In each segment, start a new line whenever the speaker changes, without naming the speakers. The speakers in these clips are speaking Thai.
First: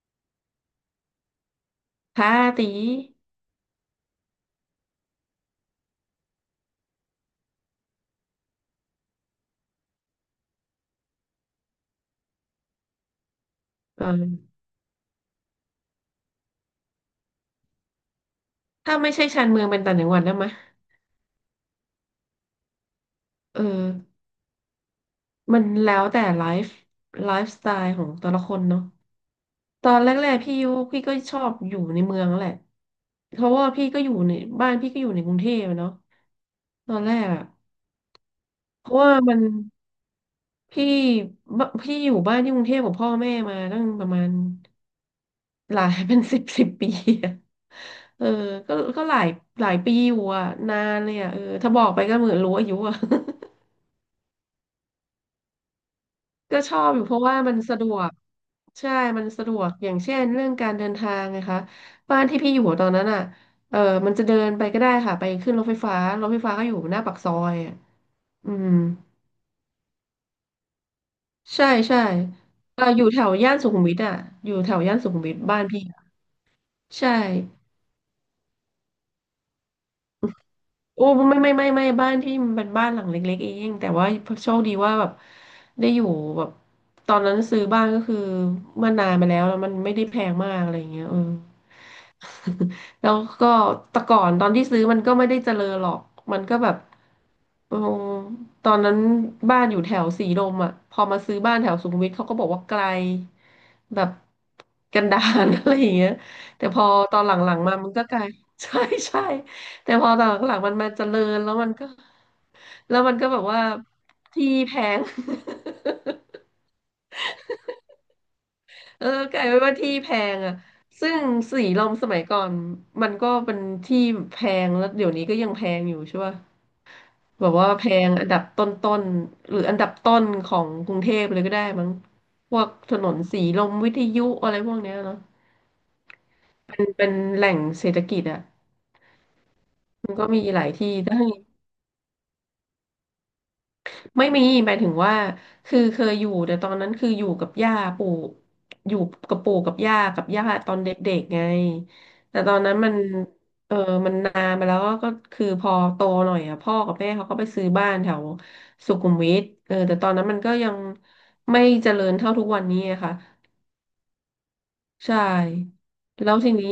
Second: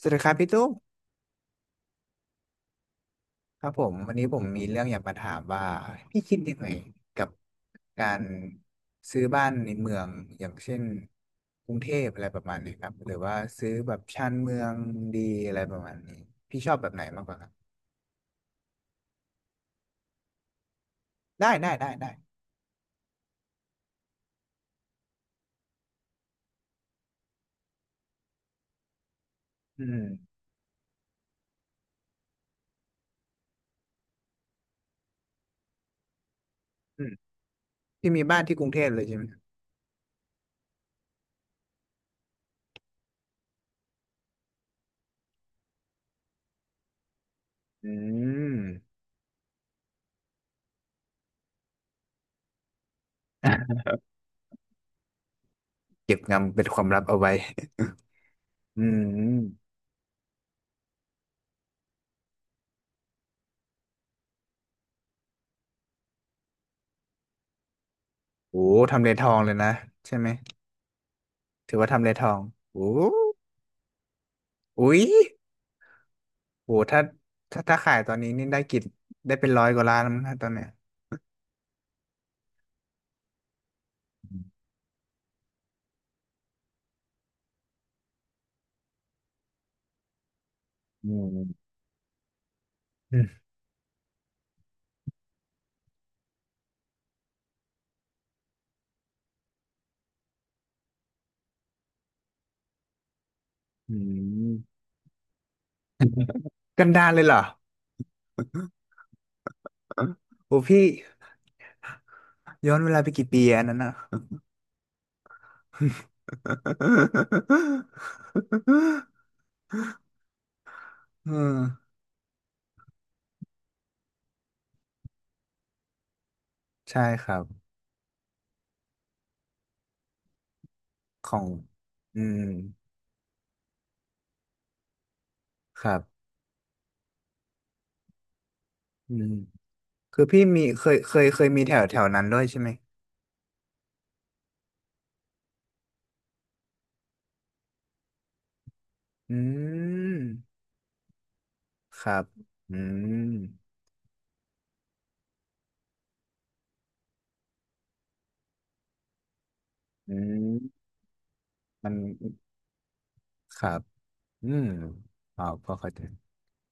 สวัสดีครับพี่ตุ้ม
ค่ะตี
ครับผมวันนี้ผมมีเรื่องอยากมาถามว่าพี่คิดยังไงกับการซื้อบ้านในเมืองอย่างเช่นกรุงเทพอะไรประมาณนี้ครับหรือว่าซื้อแบบ
เออ
ชานเมืองดีอะไรประมาณนี้พี่ชอบแบบไหนมากกว่าครับ
ถ้าไม่ใช่ชานเมืองเป็นต่างจังหวัดได้ไหม
ได้ได้ได้ได้
เออมันแล้วแต่ไลฟ์สไตล์ของแต่ละคนเนาะ
อื
ตอนแร
ม
กๆพี่ยุพี่ก็ชอบอยู่ในเมืองแหละ เพราะว่าพี่ก็อยู่ในบ้านพี่ก็อยู่ในกรุงเทพอะเนาะตอน
อื
แร
ม
กอะ
พี่มีบ้านที่กรุงเท
เพ
พ
ราะ
เลย
ว่า
ใช่ไหม
มั
ครั
น
บ
พี่พี่อยู่บ้านที่กรุงเทพกับพ่อแม่มาตั้งประมาณหลาย เป็นสิบสิบปีอะ
อื
เออ
ม
ก็ก็หลายหลายปีอยู่อะนานเลยอะถ้าบอกไปก็เหมือนรู้อายุอะ
เก็บงำ
ก็
เป็น
ช
ค
อ
วาม
บอ
ลั
ยู่
บ
เพ
เอา
ราะ
ไว้
ว่ามันสะดวก
อื
ใช่ มันสะดว
ม
กอย่างเช่นเรื่องการเดินทางนะคะบ้านที่พี่อยู่ตอนนั้นอ่ะเออมันจะเดินไปก็ได้ค่ะไปขึ้นรถไฟฟ้าก็อยู่หน้าปากซอยอะอื
โอ้
ม
ทำเลทองเลยนะใช่ไหม
ใช่
ถือว่า
ใช่
ทำเลทองโอ้
อยู่แถวย่านสุขุมวิทอ่ะอยู่แถวย่า
อุ๊
น
ย
สุขุมวิทบ้านพี่อะ
โหถ้า
ใช่
ถ้าถ้าขายตอนนี้นี่ได้กินได้เป็นร้อยกว่าล้านแล้วมั้งนะตอนเนี้ย
โอ้ไม่ไม่ไม่ไม่บ้านที่มันเป็นบ้านหลังเล็กๆเองแต่ว่าโชคดีว่าแบบได้อยู่แบบตอนนั้นซื้อบ้านก็คือเมื่อนานมาแล้วแล้วมันไม่ได้แพงมากอะไรอย่างเงี้ย
อืม
แล้
อื
ว
ม
ก็แต่ก่อนตอนที่ซื้อมันก็ไม่ได้เจริญหรอกมันก็แบบเออตอนนั้นบ้านอยู่แถวสีลมอ่ะพอมาซื้อบ้านแถวสุขุมวิทเขาก็บอกว่าไกล
อื
แบบ
ม
กันดาร อะไรอย่างเงี้ยแต่พ
กั
อ
นดาร
ตอ
เล
น
ย
ห
เหรอ
ลังๆมามันก็ไกลใช่ ใช่แต่พอตอนห
โห
ลังๆมัน
พี่
มาเจริญแล้วมันก็
ย้อนเว
แล้ว
ลาไป
มันก็
กี่
แบ
ปี
บว่า
อันนั้นอ่ะ
ที่แพง กลายเป็นว่าที่แพงอ่ะซึ่ง
อืม
สีลมสมัยก่อนมันก็เป็นที่แพงแล้วเดี๋ยวนี้ก็ยังแพงอยู่ใช่ป่ะ
ใช่ครั
แบ
บ
บว่าแพงอันดับต้นๆหรืออันดับต้นของกรุงเทพ
ข
เล
อ
ย
ง
ก็ได้มั้ง
อืม
พวกถนนสีลมวิทยุอะไรพวกเนี้ยเนาะ
ครับ
เป็นแหล่งเศรษฐกิจอ่ะ
อืม
มัน
คือ
ก็มี
พี่
ห
มี
ลาย
เค
ที่
ยเค
ได้
ยเคยมีแถวแถวนั้นด้วยใช่ไหม
ไม่มีหมายถึงว่า คือเคยอยู่ แต่ตอนนั้นคืออยู่กับย่าปู่ อยู่
อื
กับปู่กับย่ากับย่า
ม
ตอนเด็กๆไง
ครับ
แต่ตอนนั้
อื
นมัน
ม
เออมันนานมาแล้วก็คือพอโตหน่อยอ่ะพ่อกับแม่เขาก็ไปซื้อบ้านแถวสุขุมวิทแต่ตอน
อื
นั้นมันก็ยัง
ม
ไม่เจ
มัน
ริญเท่าทุกวันนี้อะค่ะ
ครับอืม
ใช่
อ๋อพอเข้าใจ
แล้วทีนี้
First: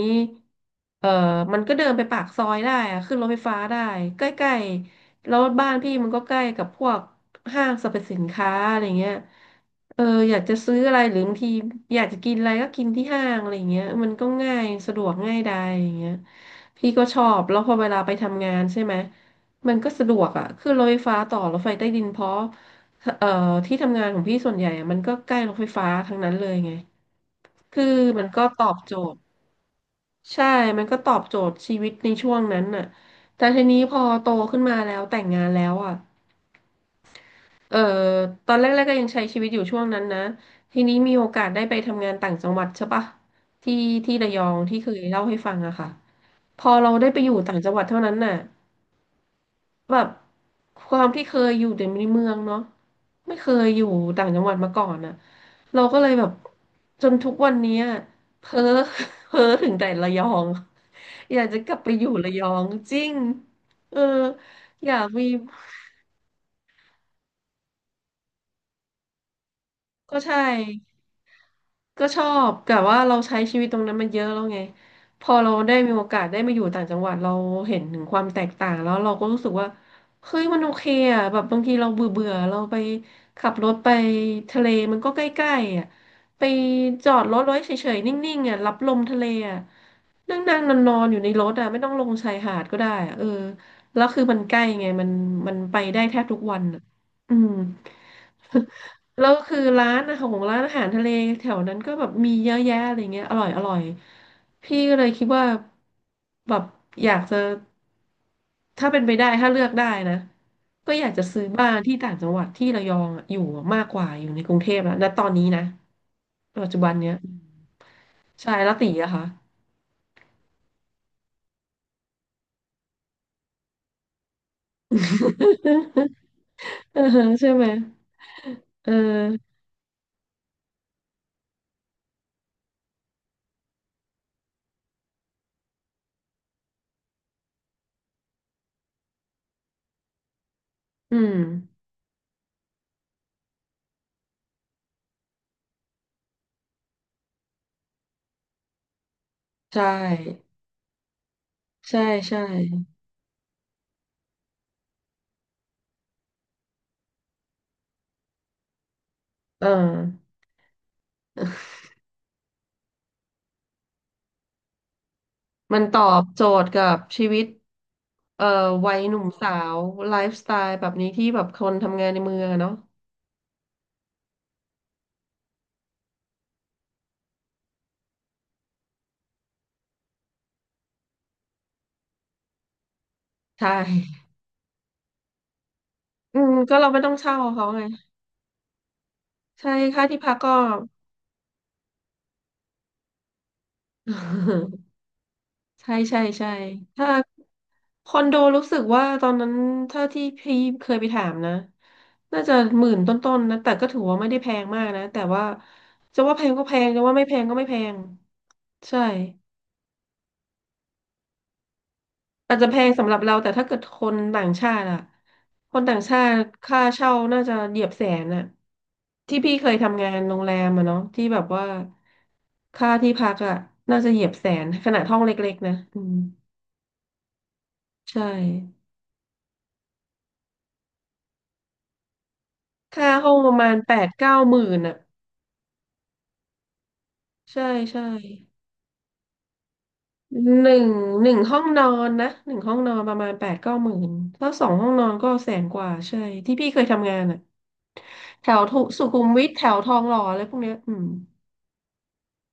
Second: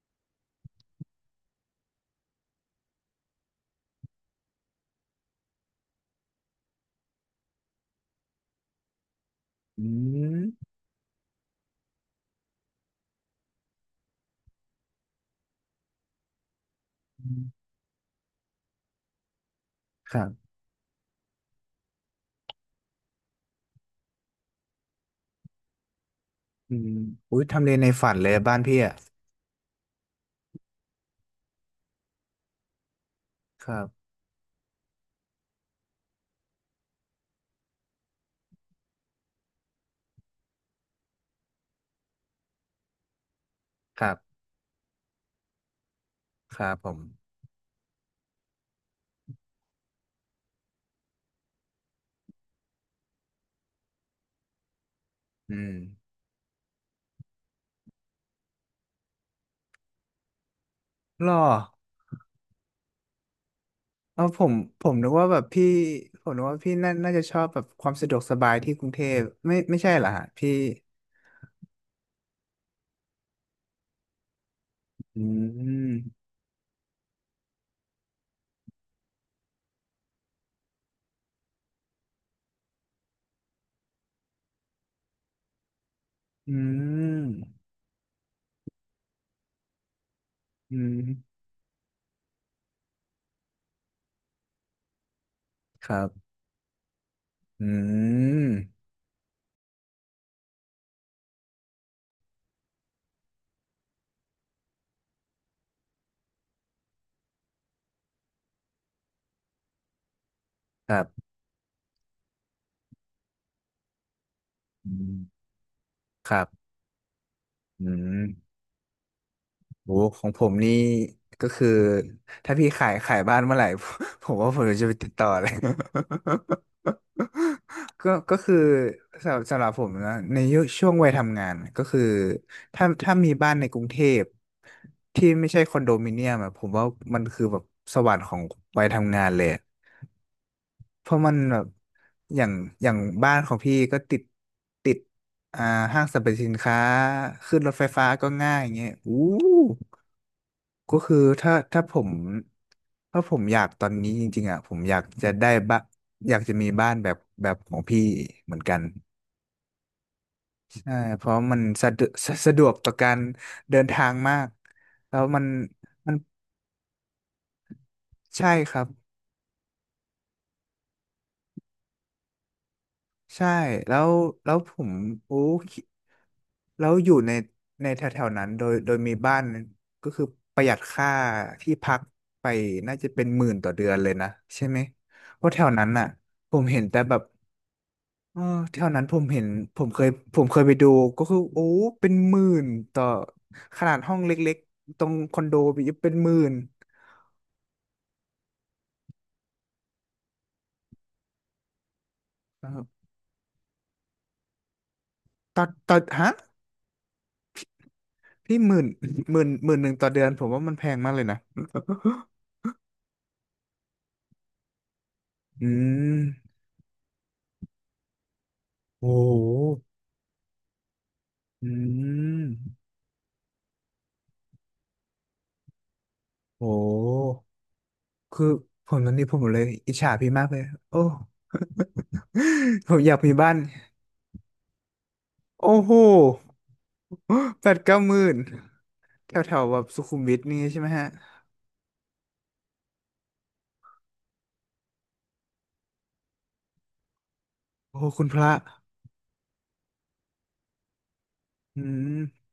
เออมันก็เดินไปปากซอยได้อะขึ้นรถไฟฟ้าได้ใกล้ๆแล้วบ้านพี่มันก็ใกล้กับพวกห้างสรรพสินค้าอะไรเงี้ย
อื
เอออยากจะ
ม
ซื้ออะไรหรือบางทีอยากจะกินอะไรก็กินที่ห้างอะไรเงี้ยมันก็ง่ายสะดวกง่ายดายอย่างเงี้ยพี่ก็ชอบแล้วพอเวลาไปทำงานใช่ไหมมันก็สะด
ค
ว
รั
กอ่ะ
บ
ขึ้นรถไฟฟ้าต่อรถไฟใต้ดินเพราะเอ่อที่ทำงานของพี่ส่วนใหญ่อะมันก็ใกล้รถไฟฟ้าทั้งนั้นเลยไง
อืมอุ้ยทำเลใน
คือ
ฝัน
มั
เล
น
ย
ก็
บ้าน
ตอ
พี่
บ
อ่ะ
โจทย์ใช่มันก็ตอบโจทย์ชีวิตในช่วงนั้นน่ะแต่ที
ครั
นี้
บ
พอโตขึ้นมาแล้วแต่งงานแล้วอ่ะเออตอนแรกๆก็ยังใช้ชีวิตอยู่ช่วงนั้นนะทีนี้มีโอกาสได้ไปทำงานต่างจังหวัดใช่ปะที่
ครั
ที่ระย
บ
องที่เคยเล่าให้ฟังอะค่ะ
ค
พอ
รับผ
เรา
ม
ได้ไปอยู่ต่างจังหวัดเท่านั้นน่ะแบบความที่เคยอยู่แต่ในเมืองเนาะไม่เคยอยู่ต่างจังหวัดมาก่อนน่ะ
อืม
เราก็เลยแบบจนทุกวันเนี้ยเพ้อ เพ้อถึงแต่ระยอง
หรอ
อยากจะกลับไปอยู่ระยองจริง เออ
เอาผมผ
อ
ม
ยาก
นึก
มี
ว่าแบบพี่ผมนึกว่าพี่น่าจะชอบแบบความสะดวกสบายที่กรุงเทพไม่ใช่เหรอ
ก็
ฮะ
ใช่
พี่
ก็ชอบแต่ว่าเราใช้ชีวิตตรงนั้นมันเยอะแล้วไง
อื
พอเราได้มีโอกา
ม
สได้มาอยู่ต่างจังหวัดเราเห็นถึงความแตกต่างแล้วเราก็รู้สึกว่าเฮ้ยมันโอเคอ่ะแบบบางทีเราเบื่อเบื่อเราไปขับรถไปทะเลมันก็ใกล้ๆอ่ะไป
อื
จอด
ม
รถไว้เฉยๆนิ่งๆอ่ะรับลมทะเลอ่ะนั่งนั่งนอ
อื
นนอนๆอยู่ใน
ม
รถอ่ะไม่ต้องลงชายหาดก็ได้อ่ะแล้วคือมันใกล้ไงมันไป
ค
ได้
รับ
แทบทุกวันอ่ะอืม
อืม
แล้วคือร้านอาหารของร้านอาหารทะเลแถวนั้นก็แบบมีเยอะแยะอะไรเงี้ยอร่อยอร่อยพี่ก็เลยคิดว่าแบบอยากจะถ้าเป็นไปได้ถ้าเลือกได้นะ
ค
ก็
รั
อยากจะ
บ
ซื้อบ้านที่ต่างจังหวัดที่ระยองอะอยู่มากกว่าอยู่ในกรุงเทพแล้
อื
วณต
ม
อนนี้นะ
ครับ
ปัจจุบันเนี้ย
อืม
ใช่แล้วตีอะค่ะ
โอ้ของผมนี่ก็คือถ้าพี่ขายบ้านเมื่อไหร่ ผมว่าผมจะไปติดต่อเลย
เออใช่ไหม
ก็คือ
เอ
สำหรับ
อ
สำหรับผมนะในยุคช่วงวัยทำงานก็คือถ้ามีบ้านในกรุงเทพที่ไม่ใช่คอนโดมิเนียมอะผมว่ามันคือแบบสวรรค์ของวัยทำงานเลยเพ
อื
ราะมั
ม
นแบบอย่างอย่างบ้านของพี่ก็ติดอ่าห้างสรรพสินค้าขึ้นรถไฟฟ้าก็ง่ายอย่างเงี้ยอู้
ใช่
ก็คือ
ใช่ใช่
ถ้าผมอยากตอนนี้จริงๆอ่ะผมอยากจะได้บ้านอยากจะมีบ้านแบบของพี่เหมือนกัน
เออ
ใช่เพราะมันสะดวกสะดวกต่อการเดินทางมากแล้วมัน
มันตอ
มัน
บโจทย์กับชีวิต เอ่อ
ใช่ครับ
วัยหนุ่มสาวไลฟ์สไตล์แบบนี้ที่แบบคนทำงานในเมืองอะเนาะ
ใช่แล้วแล้วผมโอ้คิดแล้วอยู่ในแถวๆนั้นโดยมีบ้านก็คือประหยัดค่าที่พักไปน่าจะเป็นหมื่น
ใช
ต่อเดือนเลย
่
นะใช่ไหมเพราะแถวนั้นอ่ะ
อืม
ผม
ก็
เห็น
เรา
แต่
ไม่ต้อ
แบ
ง
บ
เช่าเขาไง
เออแถวนั้นผมเห็น
ใช่
ผมเค
ค่า
ย
ที่พัก
ผม
ก็
เคยไปดูก็คือโอ้เป็นหมื่นต่อขนาดห้องเล็ก ๆตรงคอนโดไป
ใช่
เป็น
ใช่
หมื่
ใช่
น
ถ้าคอนโดรู้สึกว่าตอนนั้นถ้าที่พี่เคยไปถามนะน่าจะ
นะค
ห
รับ
มื่นต้นๆนะแต่ก็ถือว่าไม่ได้แพงมากนะแต่ว่า
ต่อ
จะ
ฮะ
ว่าแพงก็แพงจะว่าไม่แพงก็ไม่แพง
พี่หมื่น
ใช่
หมื่นหมื่นหนึ่งต่อเดือนผมว่ามันแพงมากเลยนะ
อาจจะแพงสำหรับเราแต่ถ้าเกิดคนต่างชาติอะ
อื
คนต่างชา
ม
ติค่าเช่าน่าจะเหยียบแสนอะ
โอ้
ที่
โห
พี่เคยทำงานโรงแรมอะเนาะที่แบบว่า
อืม
ค่าที่พักอะน่าจะเหยียบแสนขนาดห้องเล็กๆนะอืม
โอ้
ใช่
คือผมตอนนี้ผมเลยอิจฉาพี่มากเลยโอ้ ผมอ
ค่า
ยาก
ห้
มี
องป
บ้า
ระ
น
มาณแปดเก้าหมื่นอะ
โอ้โห
ใช่
แปดเก้า
ใช่
หมื่นแถวแถวแบบสุขุมวิทนี่
หนึ่
ใช่
ง
ไหมฮะ
หนึ่งห้องนอนนะหนึ่งห้องนอนประมาณแปดเก้าหมื่นถ้าสองห้องนอนก็แสนกว่าใช่ที่พี่เคยทำงานอะ
โอ้โหคุณพ
แถ
ระ
วทุสุขุมวิทแถวทองหล่ออะไรพวกเนี้ยอืม
อืม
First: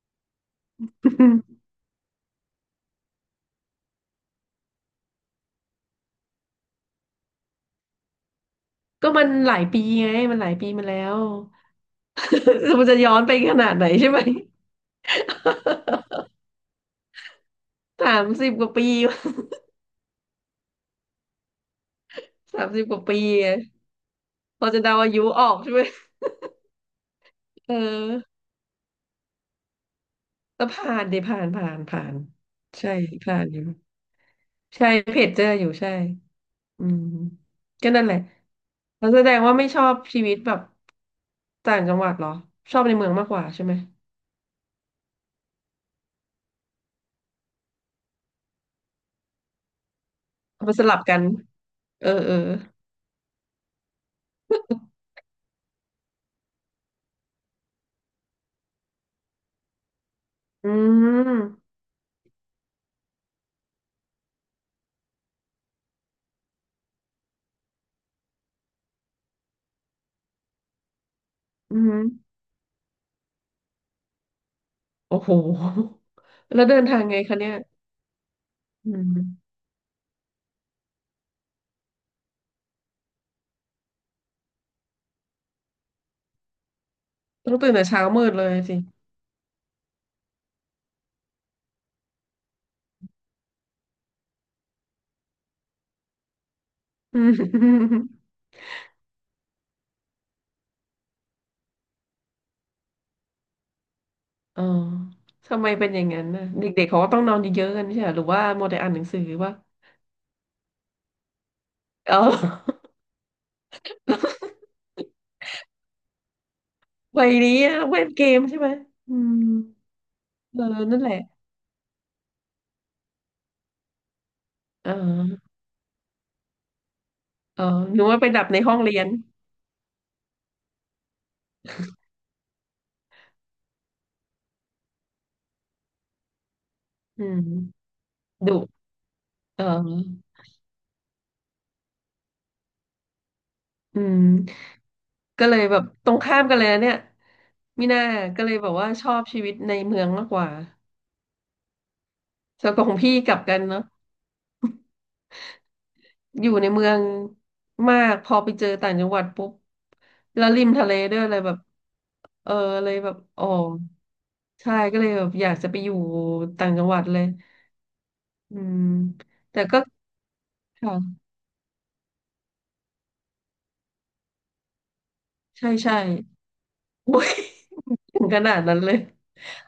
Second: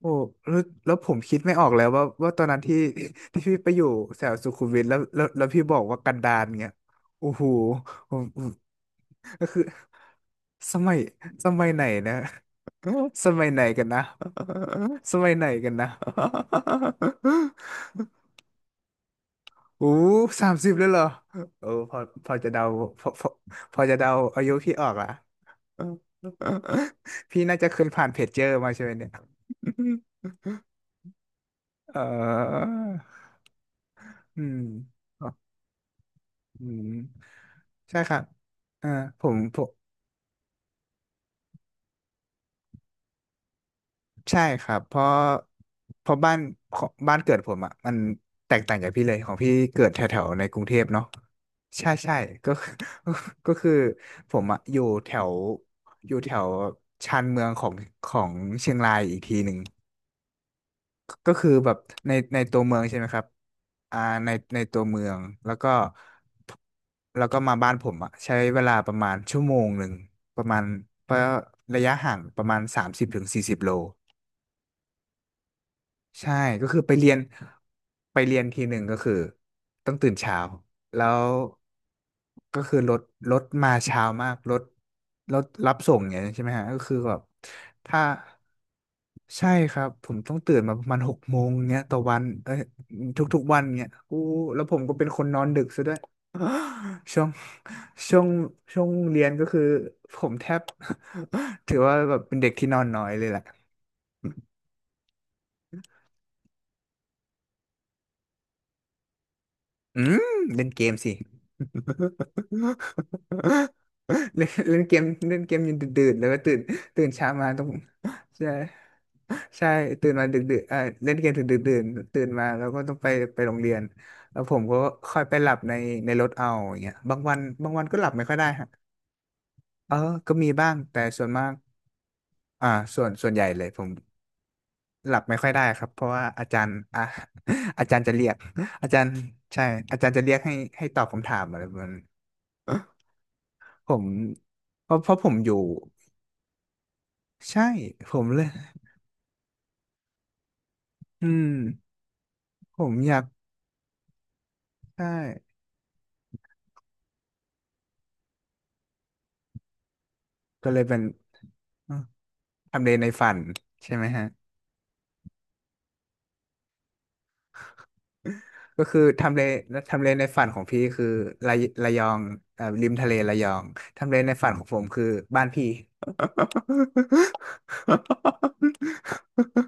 โอ้แล้วแล้วผม
อื
คิดไม่
ม
ออกแล้วว่าตอนนั้นที่ ที่พี่ไปอยู่แถวสุขุมวิทแล้วพี่บอกว่ากันดารเงี้ยโอ้โหผม
ก็มัน
ก็
หลา
คื
ย
อ
ปีไงมันหลายปี
ส
มา
มั
แล้
ย
ว
สมัยไหนนะ
มันจะย้อน
ส
ไป
มัย
ข
ไหน
นาดไห
กั
น
นนะ
ใช่ไหม
สมัยไหนกันนะ
สามสิบกว่าปี
โอ้สามสิบเลยเหรอเออพอจะ
สา
เดา
มสิบกว่า
พอ
ปี
พอ
ไง
พอจะเดาอายุ
พอ
พี่
จะ
ออ
เดา
กอ่ะ
อายุออกใช่ไหม
พี่น่าจะ
เออ
เคยผ่านเพจเจอร์มาใช่ไหมเนี่ย
แล้ วผ่านดิผ่านผ่าน
เ
ผ่าน
ออ
ใช่ผ่านอยู่
อืม
ใช่เพ
อ๋อ
จเจออยู่ใช่
อื
อื
ม
มก็
ใช่
นั่น
ค
แหละ
รับอ่า
แล้วแส
ผ
ด
ม
งว่า
ผ
ไม่
ม
ชอบชีวิตแบบต่างจังหวัดเหรอชอบในเมืองมากกว่าใช่ไหม
ใช่ครับเพราะบ้านเกิดผมอ่ะมันแตกต่างจากพี่เลยของพี่เกิดแถวๆในกรุ
เอา
งเท
มาส
พ
ลับ
เนาะ
กัน
ใช่
เออ
ใช่
เออ
ก็ คือ ก็คือผมอ่ะอยู่แถวชานเมืองของเชียงรายอีกทีหนึ่ง
อื
ก็คือแบ
ม
บในในตัวเมืองใช่ไหมครับอ่าในในตัวเมืองแล้วก็แล้วก็มาบ้านผมอะใช้เวลาประมาณชั่วโมงหนึ่งประมาณเพราะ
อื
ระยะ
ม
ห่างประมาณ30-40 โล
โอ้โห
ใช่
แล้ว
ก็
เดิ
คือ
น
ไป
ทาง
เรีย
ไง
น
คะเนี่ย
ไปเรียนทีหนึ่ง
อื
ก็คือ
ม
ต้องตื่นเช้าแล้วก็คือรถมาเช้ามากรถรับส่งอย่างนี้ยใช่ไหมฮะก็คือแบบ
ต้องตื่นแต่
ถ้า
เช้ามืดเลยสิ
ใช่ครับผมต้องตื่นมาประมาณ6 โมงเงี้ยต่อวันเอ้ยทุกๆวันเงี้ยอู้แล้วผมก็เป็นคนนอนดึกซะด้วย
อื
ช่วง
ม
ช่วงช่วงเรียนก็คือผมแทบ ถือว่าแบบเป็นเด็กที่นอนน้อยเลยแหละ
อ๋อทำไมเป็นอย่างนั้นน่ะเด็กๆเขาก็ต้องนอนเยอะๆกันใช่ไหมหรือว่าโมัวแต่อ่านหนังสือวะ
อืมเล่นเกมสิ
เออ
เล่นเล่นเกมเล่นเกมจนดึกๆแล้วก็ตื่น
วั
เช้า
ย
มา
นี้
ต้อง
อะเล่นเกม
ใช่
ใช่ไหมอืม
ใช่ตื่นมาดึกดึ
เอ
ก
อ
เออ
นั่นแห
เล่
ละ
นเกมถึงดึกดื่นตื่นมาแล้วก็ต้องไปโรงเรียนแล้วผมก็
อ๋อ
ค่อยไปหลับในรถเอาอย่างเงี้ยบางวัน
อ๋อ
บางวันก็
หนู
หลับ
ว่า
ไม่
ไป
ค่อย
ดับ
ได้
ใน
ฮะ
ห้องเรียน
เออก็มีบ้างแต่ส่วนมากอ่าส่วนใหญ่เลยผมหลับไม่ค่อยได้ครับเพราะว่าอาจารย์อ่ะ
อื
อา
ม
จารย์จะเรียก
ดุ
อาจารย์
เอ
ใช่อาจารย์จะเรี
อ
ยกให้ตอบคำถามอะไรประมาณ ผ
อื
ม
ม
เพราะผม
ก็
อ
เล
ยู่
ยแบบตรงข้ามกันเลยนะเนี่ย
ใช่
มิน่า
ผมเล
ก็
ย
เลยแบบว่าชอบชีวิตในเมืองมากกว่า
อืม
ส่วน
ผ
ข
ม
อง
อ
พี่
ยาก
กลับกันเนาะ
ใช่
อยู่ในเมืองมากพอไปเจอต่างจังหวัดปุ๊บแล้วริ
ก็
ม
เลย
ทะเล
เป็น
ด้วยอะไรแบบ
อ่ะ
เออ
ทำ
เล
เล
ย
ใน
แบบ
ฝัน
อ๋อ
ใช่ไหมฮะ
ใช่ก็เลยแบบอยากจะไปอยู่ต่างจังหวัดเลยอื
ก็
ม
คือทำเล
แต่ก็
ทำเลในฝันของพี่คือ
ค่ะ
ระยองริมทะเลระยองทำเลในฝันของผมคือบ้านพี่
ใช่ใช่โอ้ย ถึงขนาดนั้นเลย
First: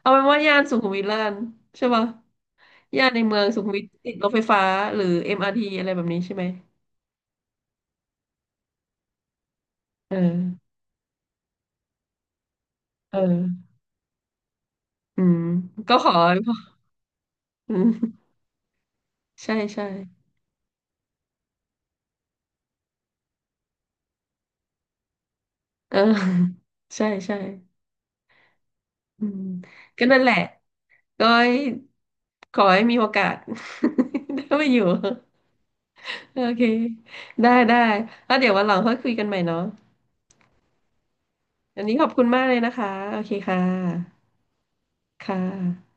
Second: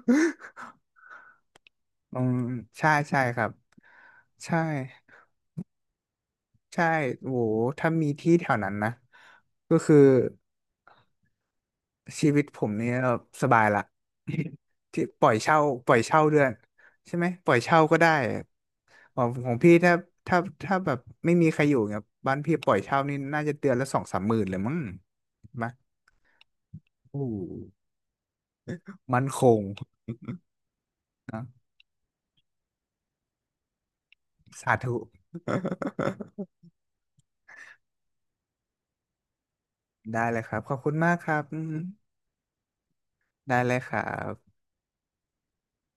เอาเป็นว่าย่านสุ ขุมวิทแล้วกันใช่ปะ
อืมใช่
ย่านใน
ใช่
เมื
ค
อ
รั
ง
บ
สุขุมวิทติดรถไฟ
ใช่
ฟ้าหรือ MRT อมอาร์ทีอะไรแบบนี้ใช่ไหม
ใช่โหถ้ามีที่แถวนั้นนะก็คือ
เออ
ชีวิตผมเนี่ย
เ
สบาย
ออ
ละ ที่
อื
ปล่อย
ม
เช่าปล่
ก็
อย
ขอ
เช่าด้วยใช่ไหมปล่อย
อื
เช่าก็ได้
ม
ของข
ใช่
องพี่
ใช่
ถ้าถ้าแบบไม่มีใครอยู่เนี่ยบ้านพี่ปล่อยเช่านี่น่าจะเดือนละสองสามหมื่นเลยมั้งมา
เออ ใช่
โอ้
ใช่
มั
อื
น
ม
คง
ก็นั่นแหละก็ให้ขอให้มีโอกาส ได้มา
สา
อยู่
ธุ
โอเคได้ได้แล้วเดี๋ยววันหลังค่อยคุยกันใหม่เนาะ
ได้เลยครับขอบคุณมากครับอืม
อันนี้ขอบคุณมากเลยนะคะโอเค
ได้
ค่ะ
เลยครับ
ค่ะ